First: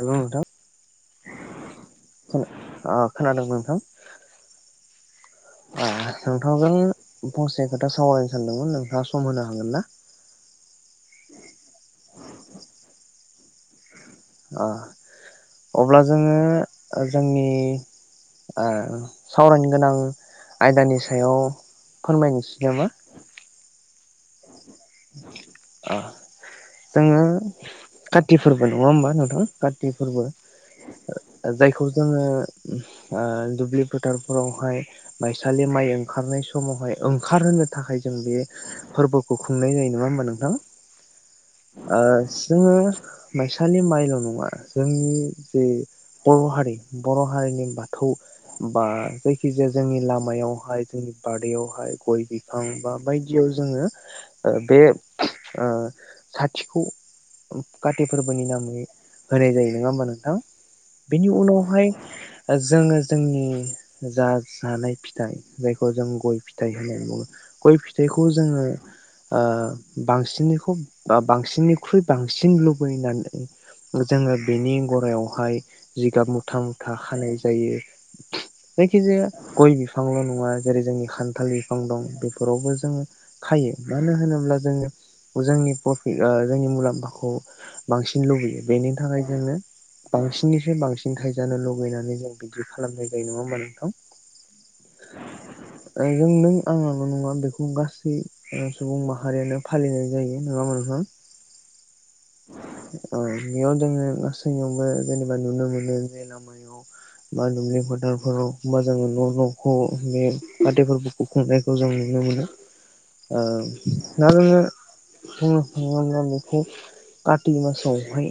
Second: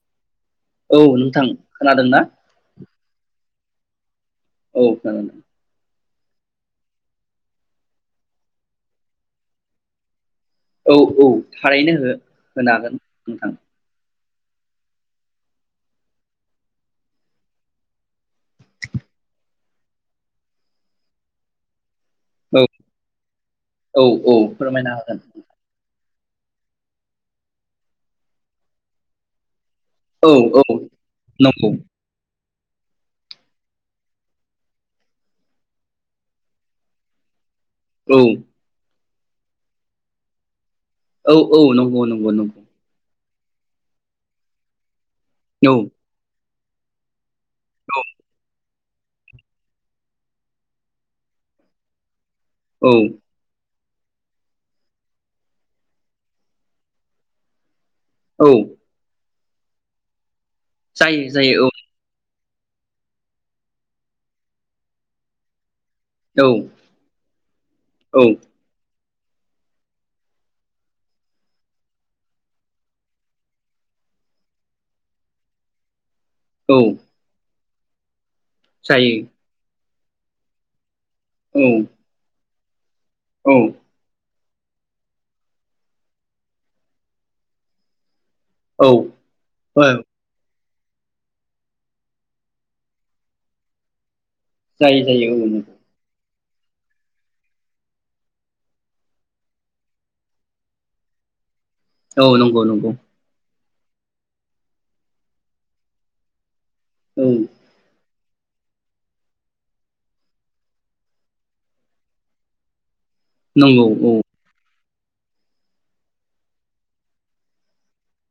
हेल' नोंथां औ नोंथां। खोनादोंना खोना ओ खोनादों बुं। [inaudible] औ खोनादों। नोंथांजों फंसे खोथा सावरायनो सानदोंमोन नोंथाङा सम होनो हागोन ना? औ औ थारैनो हो होनो हागोन। नोंथां। ओ अब्ला जोङो ओ जोंनि ओ सावरायनो गोनां आयदानि सायाव औ फोरमायनोसै नामा? औ औ फोरमायनो हागोन। ओ जोङो कातिफोरबो नङा होमबा नोंथां? काति फोरबो औ औ ओ नंगौ जायखौ जोङो उम ओ दुब्लि फोथारफोरावहाय माइसालि माइ ओंखारनाय समावहाय ओंखारहोनो थाखाय जों औ बे फोरबो खुंनाय जायो नङा होमबा नोंथां? औ औ ओ नंगौ नंगौ नंगौ। जोङो माइसालि माइल' नङा जोंनि बे औ बर' हारि बर' हारिनि बाथौ बा जायखि जाया जोंनि लामायावहाय जोंनि बारैयावहाय गय बि बिफां बा औ औ बायदियाव जोङो ओ बे ओ साथिखौ काति फोरबोनि औ नामै होनाय जायो नङा होमब नोंथां जायो बेनि जायो उनावहाय ओजोङो जोंनि जा जानाय फिथाइ जाय खौ जों गय औ औ फिथाइ होनाय बुङो गय फिथाइखौ औ जोङो ओ बांसिनखौ बांसिननिख्रुइ बांसिन लुबैनानै जोङो बेनि गरायावहाय जिगाब मुथा औ मुथा खानाय जायो [inaudible] जायो जायखिजाया गय बिफ बिफांल' नङा जेरै जोंनि खान्थाल औ बिफां दं बे फोरावबो जोङो औ खायो मानो होनोब्ला जोङो जोंनि प्रफि जोंनि मुलाम्फाखौ बांसि सिन लुबैयो औ बेनि थाखाय जोङो औ बांसिननि साय बांसिन थायजानो लुबैनानै जों बिदि खालामनाय जायो नङा होमा नोंथां जायो जायो औ जों नों आंनाल' नङा बेखौ गासै ओ सुबुं माहारियानो फालिनाय जायो नोङा होमबा नोंथां औ नंगौ नंगौ औ बेयाव जोङो गासैयावबो जेनेबा नुनो मोनो जे लामायाव औ बा दुब्लि फोथार फोराव होमबा जोङो न' न'खौ बे फाथाइफोरखौ खुंनायखौ जों नुनो मोनो ओम नंगौ औ नानोनो [unintelligible] कार्ति मासावहाय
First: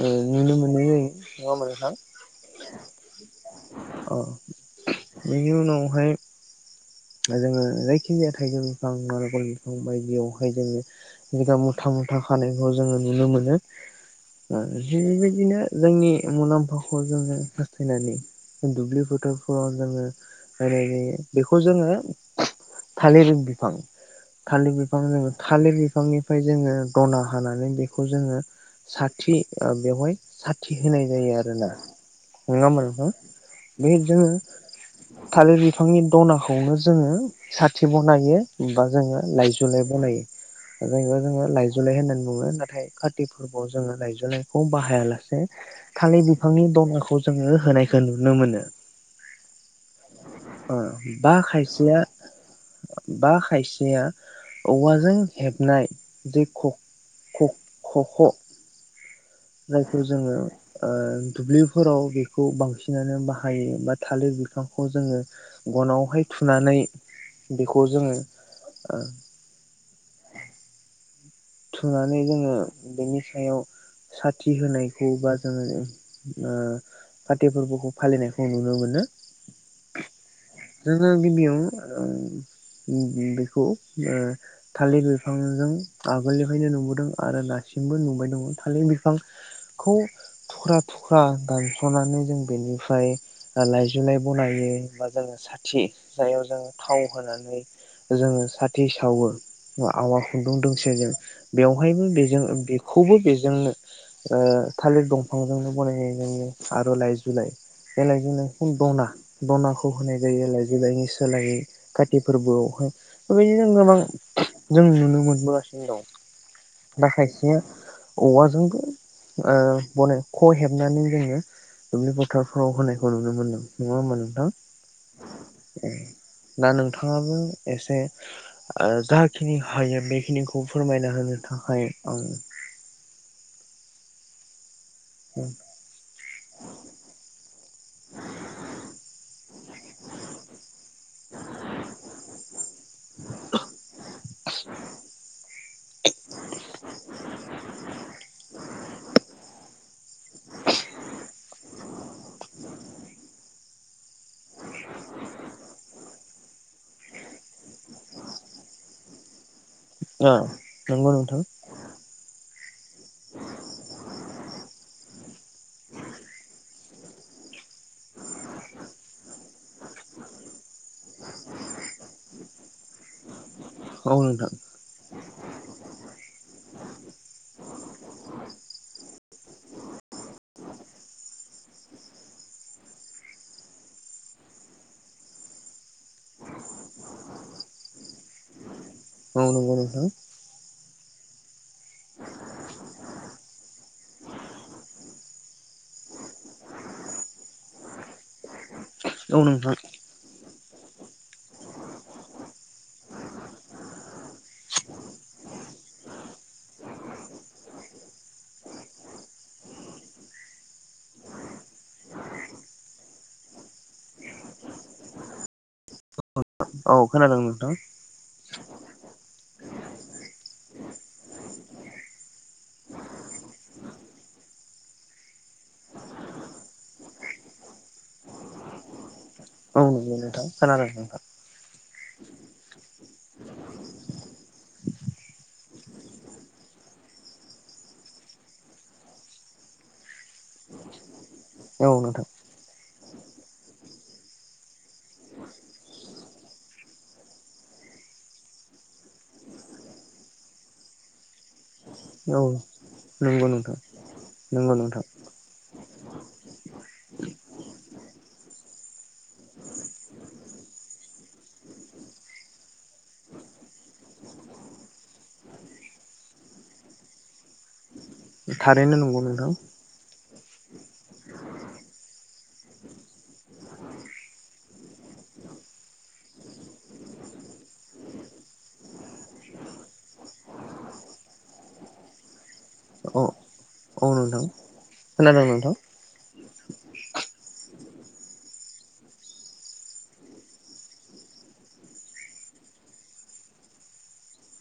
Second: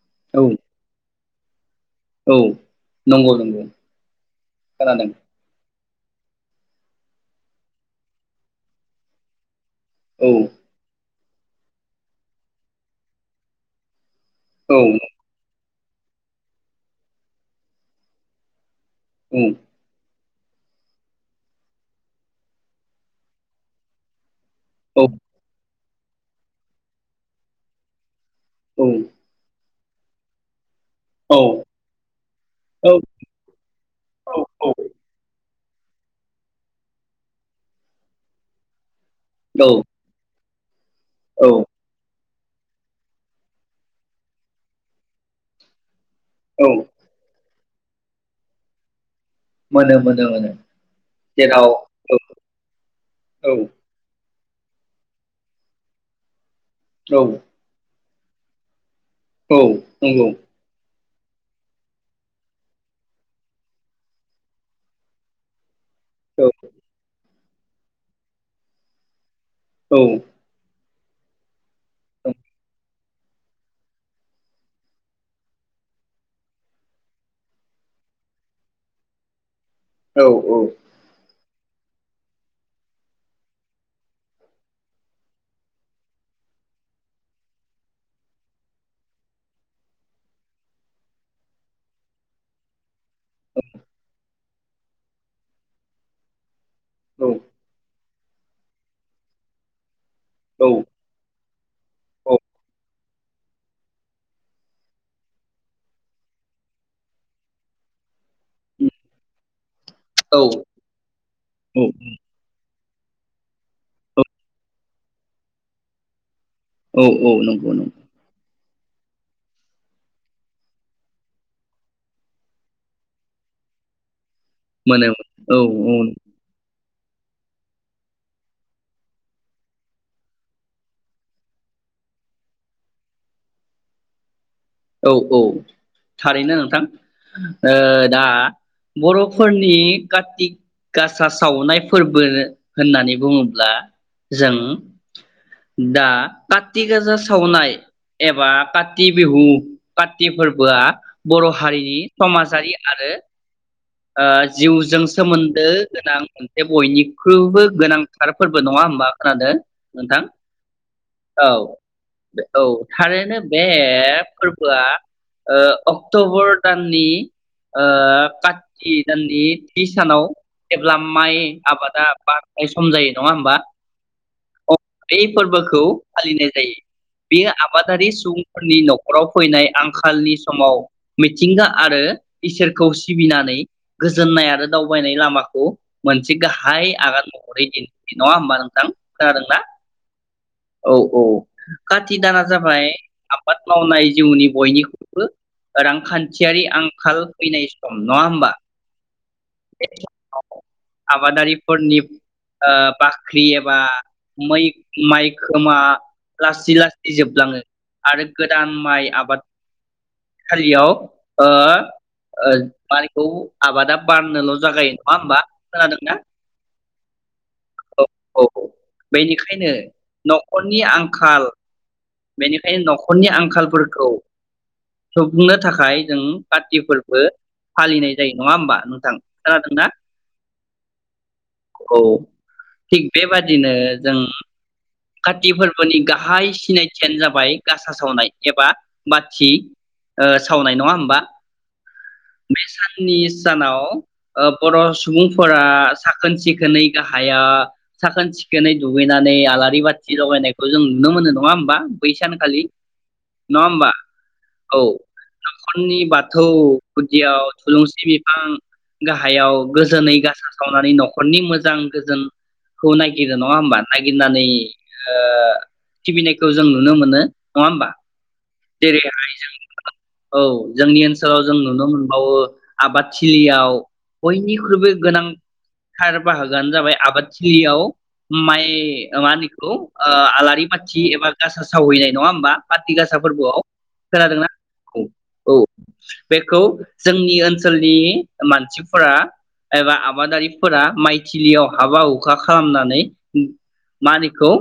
ओ औ नुनो मोननाय जायो नङा होमबा नोंथां औ नंगौ नंगौ अ खोनादों। [inaudible] दा जोङो जायखि जाया थाइजौ बिफां नारिकल बि फां औ बायदियावहाय जोङो मुथा मुथा खानायखौ जोङो नुनो मोनो। ओ औ जों बेबायदिनो जोंनि मुलाम्फाखौ जोङो हास्थायनानै दुब्लि फोथारफोराव जोङो होनाय जायो बेखौ जोङो थालिर बिफां थालि बिफां जोङो थालिर बि फांनिफ्राय जोङो दना हानानै बेखौ जोङो औ साथि ओ बेवहाय सा थि होनाय जायो औ आरो ना। नङा होमबा औ नोंथांन? बे औ जोङो औ थालिर बिफांनि दना खौनो जोङो साथि बनायो बा जोङो औ लायजौलाय बनायो। जेनेबा जोङो औ लायजौलाय होननानै बुङो नाथाय कार्ति फोरबोआव जोङो लाइजौ लाइखौ बाहायालासे थालिर औ बिफांनि दनाखौ जोङो होनायखो नुनो मोनो। मोनो मोनो मोनो। ओ बा जेराव खायसेया औ बा औ खायसेया औवाजों हेबनाय [inaudible] औ ह औ जायखौ नंगौ जोङो ओ दुब्लिफोराव बेखौ बांसिनानो बाहायो बा थालिर बिफांखौ जोङो गनाव हाय औ थुनानै बेखौ जोङो ओ औ। थुनानै जोङो बेनि सायाव साथि होनायखौ बा जोङो ओ काति फोर्बोखौ फालिनायखौ नुनो मोनो। औ जोङो गिबियावनो ओ बेखौ ओ थालिर बिफांजों आगोलनिफ्रायनो नुबोदों आरो दासिमबो नुबाय दङ थालिर बिफांखौ थुख्रा थुख्रा दानस'नानै जों बेनिफ्राय लाइजुलाइ बनायो बा जोङो साथि जायाव जोङो थाव होनानै जोङो साथि सावो ना आवा खुन्दुंदों बेयावहायबो औ बेजों बेख खौबो बेजोंनो ओ थालिर दंफांजोंनो बनायनाय जायो आरो लाइजु लाइ बे लाइजोंनो दना दनाखौ होनाय जायो लाइजौ लाइनि सोलायै काति फोरबोआवहाय बेबायदिनो गोबां जों नुनो मोनबोगासिनो नो औ दं दा नंगौ खायसेया नंगौ औवाजोंबो बने ख हेबनानै जोङो दुब्लि बोथोरफ्राव होनायखौ नुनो मोनदों नङा होमबा नोंथां माने औ औ दा नोंथाङाबो एसे जाखिनि हायो बेखिनिखौ खौ फोरमायना होनो थाखाय आं औ औ थारैनो नोंथां ओ दा बर'फोरनि कारति गासा सावनाय फोरबो होननानै बुङोब्ला जों दा काति आसा सावनाय एबा काति बिहु काति फोरबोआ बर' हारिनि समाजारि आरो जिउजों सोमोन्दो गोनां मोनसे बयनिख्रुइबो गोनांथार फोरबो नङा होमबा खोनादों नोंथां ओ नंगौ नोंथां औ दे औ थारैनो बे अक्ट'बर दाननि ओ काति दाननि थि सानाव जेब्ला माइ आबादा बारनाय सम जायो नङा होमबा औ नोंथां ब फोरबोखौ फालिनाय जायो बेयो आबादारि सुबुंफोरनि न'खराव फैनाय आंखालनि समाव मिथिंगा आरो इसोरखौ सिबिनानै गोजोननाय आरो दावबायनाय लामाखौ मोनसे गाहाय आगान महरै दिन नङा होमबा नोंथां औ खोनादोंना? नंगौ नोंथां औ औ काति दाना जाबाय आबाद मावनाय जिउनि बयनिख्रुइबो रांखान्थियारि आंखाल फैनाय सम नङा होमबा औ नोंथां आबादारिफोरनि ओ बाख्रि एबा मोइ माइ खोमा लासै लासै जोबलाङो आरो गोदान माइ आबाद खालियाव ओ ओ माइखौ आबादा बाननोल' जागायो नङा होमबा खोनादोंना औ खोनादों नोंथां औ बेनिखायनो न'खरनि आंखाल बेनिखायनो न'खरनि आंखालफोरखौ सुफुंनो थाखाय जों काति फोरबो फालिनाय जायो नङा होमबा नोंथां खोनादोंना? औ नंगौ नोंथां खोनादों नोंथां। औ थिग बेबादिनो जों काति फोरबोनि गाहाय सिनाय खाथियानो जाबाय गासा सावनाय एबा बाथि ओ सावनाय नङा होमबा औ नोंथां बे साननि सानाव बर' सुबुंफोरा साखोन सिखोनै गाहाया साखोन सिखोनै दुगैनानै आलारि बाथि लगायनायखौ जों नुनो मोनो नङा होमबा। बै औ सानखालि नंगौ नङा नोंथां होमबा नंगौ औ नोंथां नखरनि बाथौ गुदियाव थुलुंसि बिफां गाहायाव गोजोनै गासा सावनानै न'खरनि मोजां गोजोनखौ नायगिरो नङा होमबा नागिरनानै सिबिनायखौ जों नुनो मोनो नङा होमबा। थारैनो जेरै नंगौ नोंथां। औ जोंनि ओनसोलाव जों नुनो मोनबावो आबादथिलियाव बयनिख्रुइबो गोनांथार बाहागोआनो जाबाय आबादथिलियाव माइ मा होनो‌ इखौ आलारि बाथि एबा गासा सावहैनाय नङा होमबा खाथि गासा‌ [unintelligible] ‌ फोरबोयाव‌ खोनादोंना? खोनादोंं औ नोंथां बेखौ जोंनि ओनसोलनि मानसिफोरा एबा‌ आबादारिफोरा माइथिलियाव हाबा हुखा खालामनानै‌ मा होनो इखौ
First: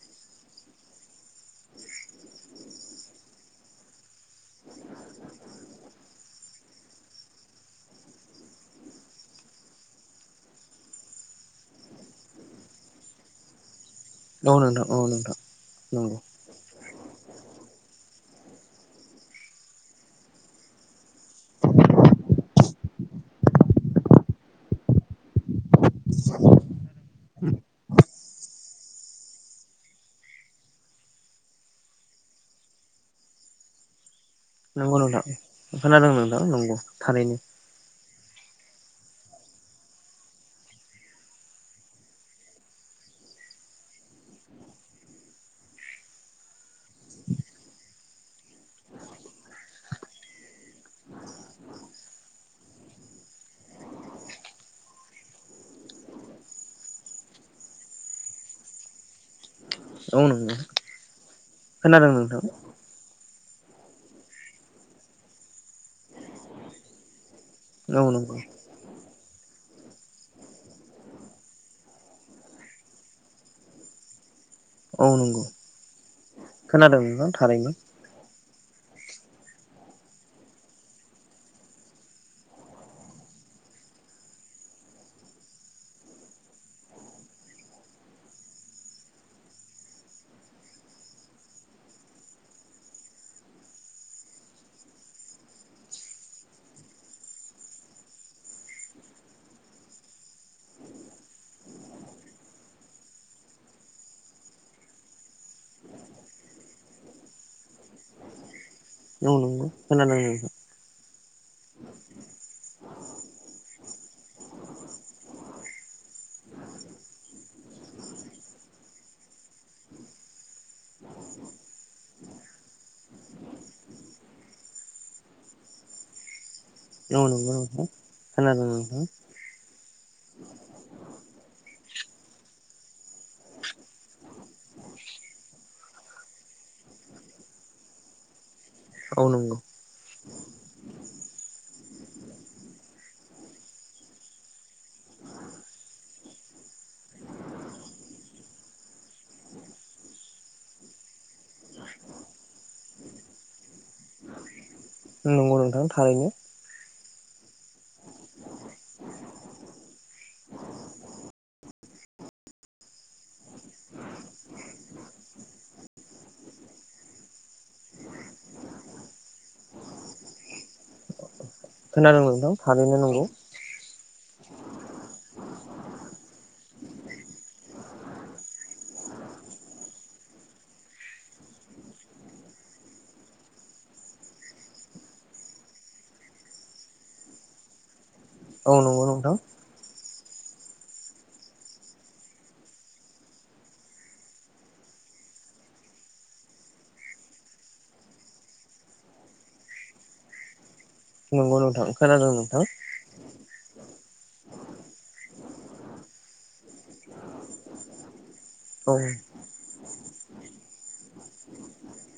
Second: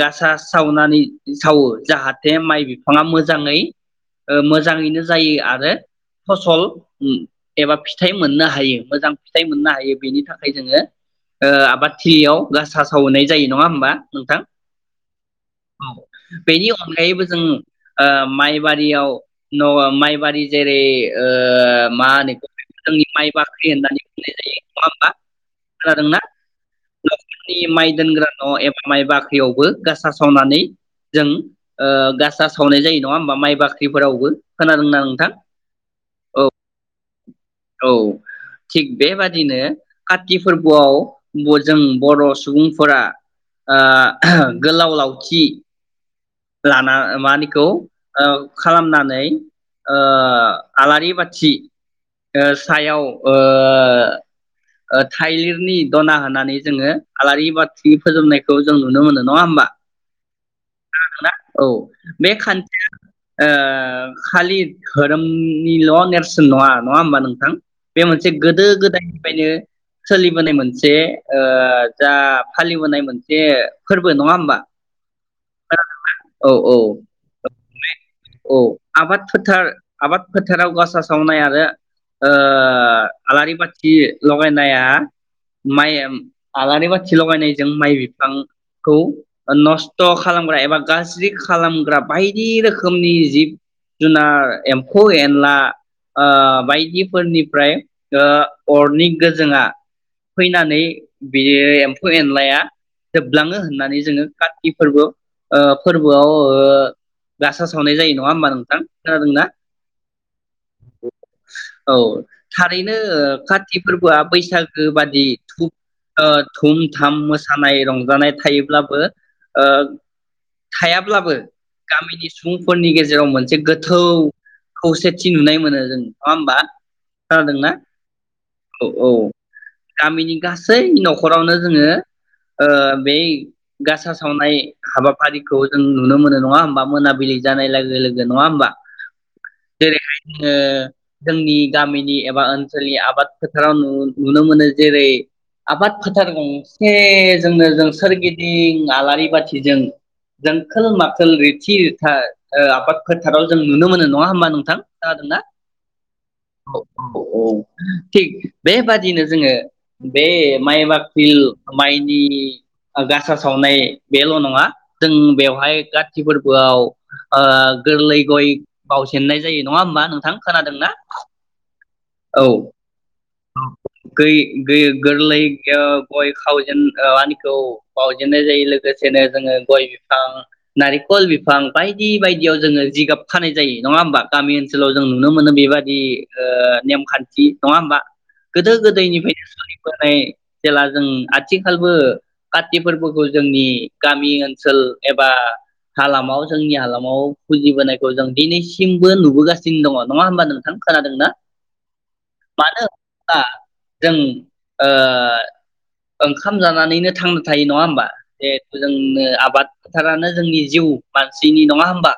गासा सावनानै सावो। जाहाथे माइ बिफाङा मोजाङै ओ मोजाङैनो जायो आरो फसल एबा फिथाइ मोननो हायो मोजां फिथाइ मोननो हायो बेनि थाखाय जोङो ओ आबादथिलियाव गासा सावहैनाय जायो नङा होमबा नंगौ नोंथां औ नोंथां नंगौ औ बेनि अनगायैबो जों ओ माइबारियाव न' माइबारि जेरै ओ मा होनो जोंनि माइ बाख्रि होननानै बुंनाय जायो नङा होमबा खौनादोंना न'खरनि माइ दोनग्रा न' एबा माइ बाख्रियावबो गासा सावनानै जों ओ गासा सावनाय जायो नङा होमबा माइ बाख्रिफोरावबो खोनादोंना नंगौ नोंथां खोनादों नोंथां औ नंगौ थारैनो औ थिग बेबादिनो काति फोरबोआव जों बर' सुबुंफोरा ओ गोलाव लावथि लाना मा होनो इखौ ओ खालामनानै ओ आलारि बाथि ओ सायाव ओ ओ थाइलिरनि दना होनानै जोङो आलारि बाथि फोजोंनायखौ जों नुनो मोनो नङा होमबा। औ नंगौ खोनादोंना‌? औ खोनादों बे नोंथां खान्थिया ओ खालि धोरोमनिल' नेरसोन नङा नङा होमबा नोंथां बे औ मोनसे नंगौ गोदो गोदायनिफ्रायनो सोलिबोनाय मोनसे ओ जा फालिबोनाय मोनसे फोरबो नङा होमबा खोनादोंना? खोनादोंना थारैनो औ आबाद फोथार आबाद फोथाराव गासा सावनाय आरो ओ आलारि बाथि लगायनाया माइ आलारि बाथि लगायनायजों माइ बिफांखौ नस्थ' खालामग्रा एबा गाज्रि खालामग्रा बायदि रोखोमनि जिब जुनार एम्फौ एनला ओ बायदिफोरनिफ्राय ओ अरनि गोजोंआ फैनानै बियो एम्फौ एनलाया जोबलाङो होननानै जोङो काति फोरबो ओ फोरबोआव ओ गासा सावनाय जायो नङा होमबा नोंथां औ खोनादोंना नंगौ खोनादों नोंथां औ थारैनो काति फोरबोआ बैसागो बादि थुप ओ थुम थाम मोसानाय रंजानाय थायोब्लाबो ओ थायाब्लाबो गामिनि सुबुंफोरनि गेजेराव मोनसे गोथौ खौसेथि नुनाय मोनो जों नङा होमबा। औ खोनादोंना नंगौ। खोनादों औ नोंथां औ गामिनि गासै न'खरावनो जोङो ओ बै गासा सावनाय हाबाफारिखौ जों नुनो मोनो नङा होमबा मोनाबिलि जानाय लोगो लोगो नङा होमबा औ नंगौ जेरैहाय जोङो जोंनि गामिनि एबा ओनसोलनि आबाद फोथाराव नुनो मोनो जेरै- आबाद फोथार गंसे जोंनो जों सोरगिदिं आलारि बाथि जों जोंखोल माखोल रिथि रिथा आबाद फोथाराव जों नुनो मोनो नङा होमबा नोंथां खोनादोंना? ओं थारैनो औ औ थिग बेबादिनो जोङो बे माइ बाख्रि माइनि गासा सावनाय बेल' नङा जों बेवहाय गाथि फोरबोआव ओ गोरलै गय बावजेननाय जायो नङा होमबा नोंथां खोनादोंना खोनादों नोंथां थारैनो नंगौ गै-गै-गोरलै ओ गय खावजेन ओ आनिखौ बावजेननाय जायो लो गोसेनो जोङो गय बिफां नारिखल बिफां बायदि बायदियाव जोङो जिगाब खानाय जायो। नङा होमबा? गामि ओनसोलाव जों नुनो मोनो बेबायादि ओ नेमखान्थि। नङा होमबा? गोदो औ नंगौ नोंथां गोदायनिफ्रायनो [inaudible] बोनाय जेला जों आथिखालबो काति फोरबोखौ जोंनि गामि ओनसोल एबा हालामाव जोंनि हालामाव फुजिबोनायखौ जों दिनैसिमबो नुबोगासिनो दङ। नङा होमबा नोंथां खोनादोंना? औ नोंथां खोनादों नोंथां। दा जों ओ ओंखाम जानानैनो थांना थायो। नङा होमबा? जिहेथु औ जोंनो आबाद फोथारानो जोंनि जिउ मानसिनि। नङा होमबा?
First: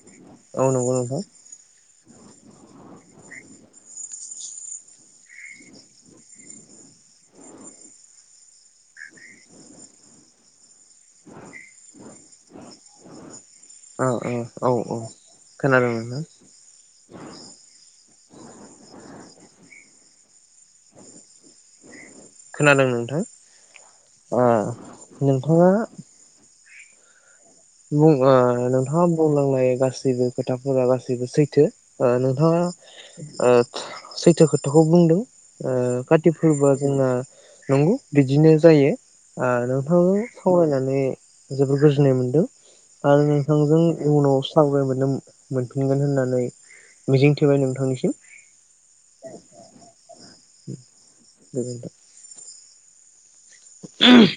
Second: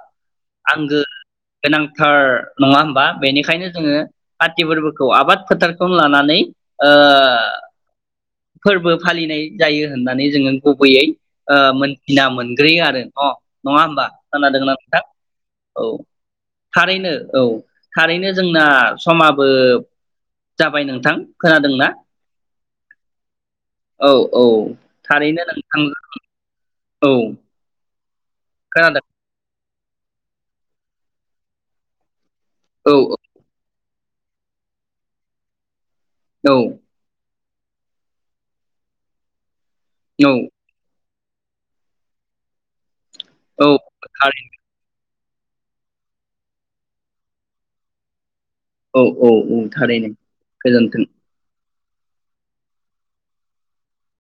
औ नंगौ आंगो नोंथां गोनांथार नङा होमबा? बेनिखायनो जोङो काति फोरबोखौ आबाद फोथारखौनो लानानै ओ फोरबो फालिनाय जायो होननानै जोङो गुबैयै ओ मोनथिना मोनग्रोयो आरो न-नङा होमबा ओ औ खोनादोंना औ नोंथां? औ खोनादों नोंथां थारैनो औ थारैनो जोंना समाबो जाबाय नोंथां खोनादोंना? खोनादों नोंथां। औ ओ औ थारैनो नोंथाङा नोंथांजों औ बुं ओ खोनादों नोंथा बुंलांनाय बा गासैबो खोथाफोरा गासैबो सैथो ओ नों औ [unintelligible] ओ सैथो खोथाखौ बुंदों ओ काति औ फोरबोआ जोंना नंगौ बिदिनो जायो आरो थांजों औ सावरायनानै जोबोर गोजोननाय मोनदों। आरो औ नोंथांजों उनाव थारैनो सावरायबावनो मोनफिनगोन होननानै मिजिं थिबाय नोंथांनिसिम। औ औ औ थारैनो गोजोनथों। गोजोनथों। ओम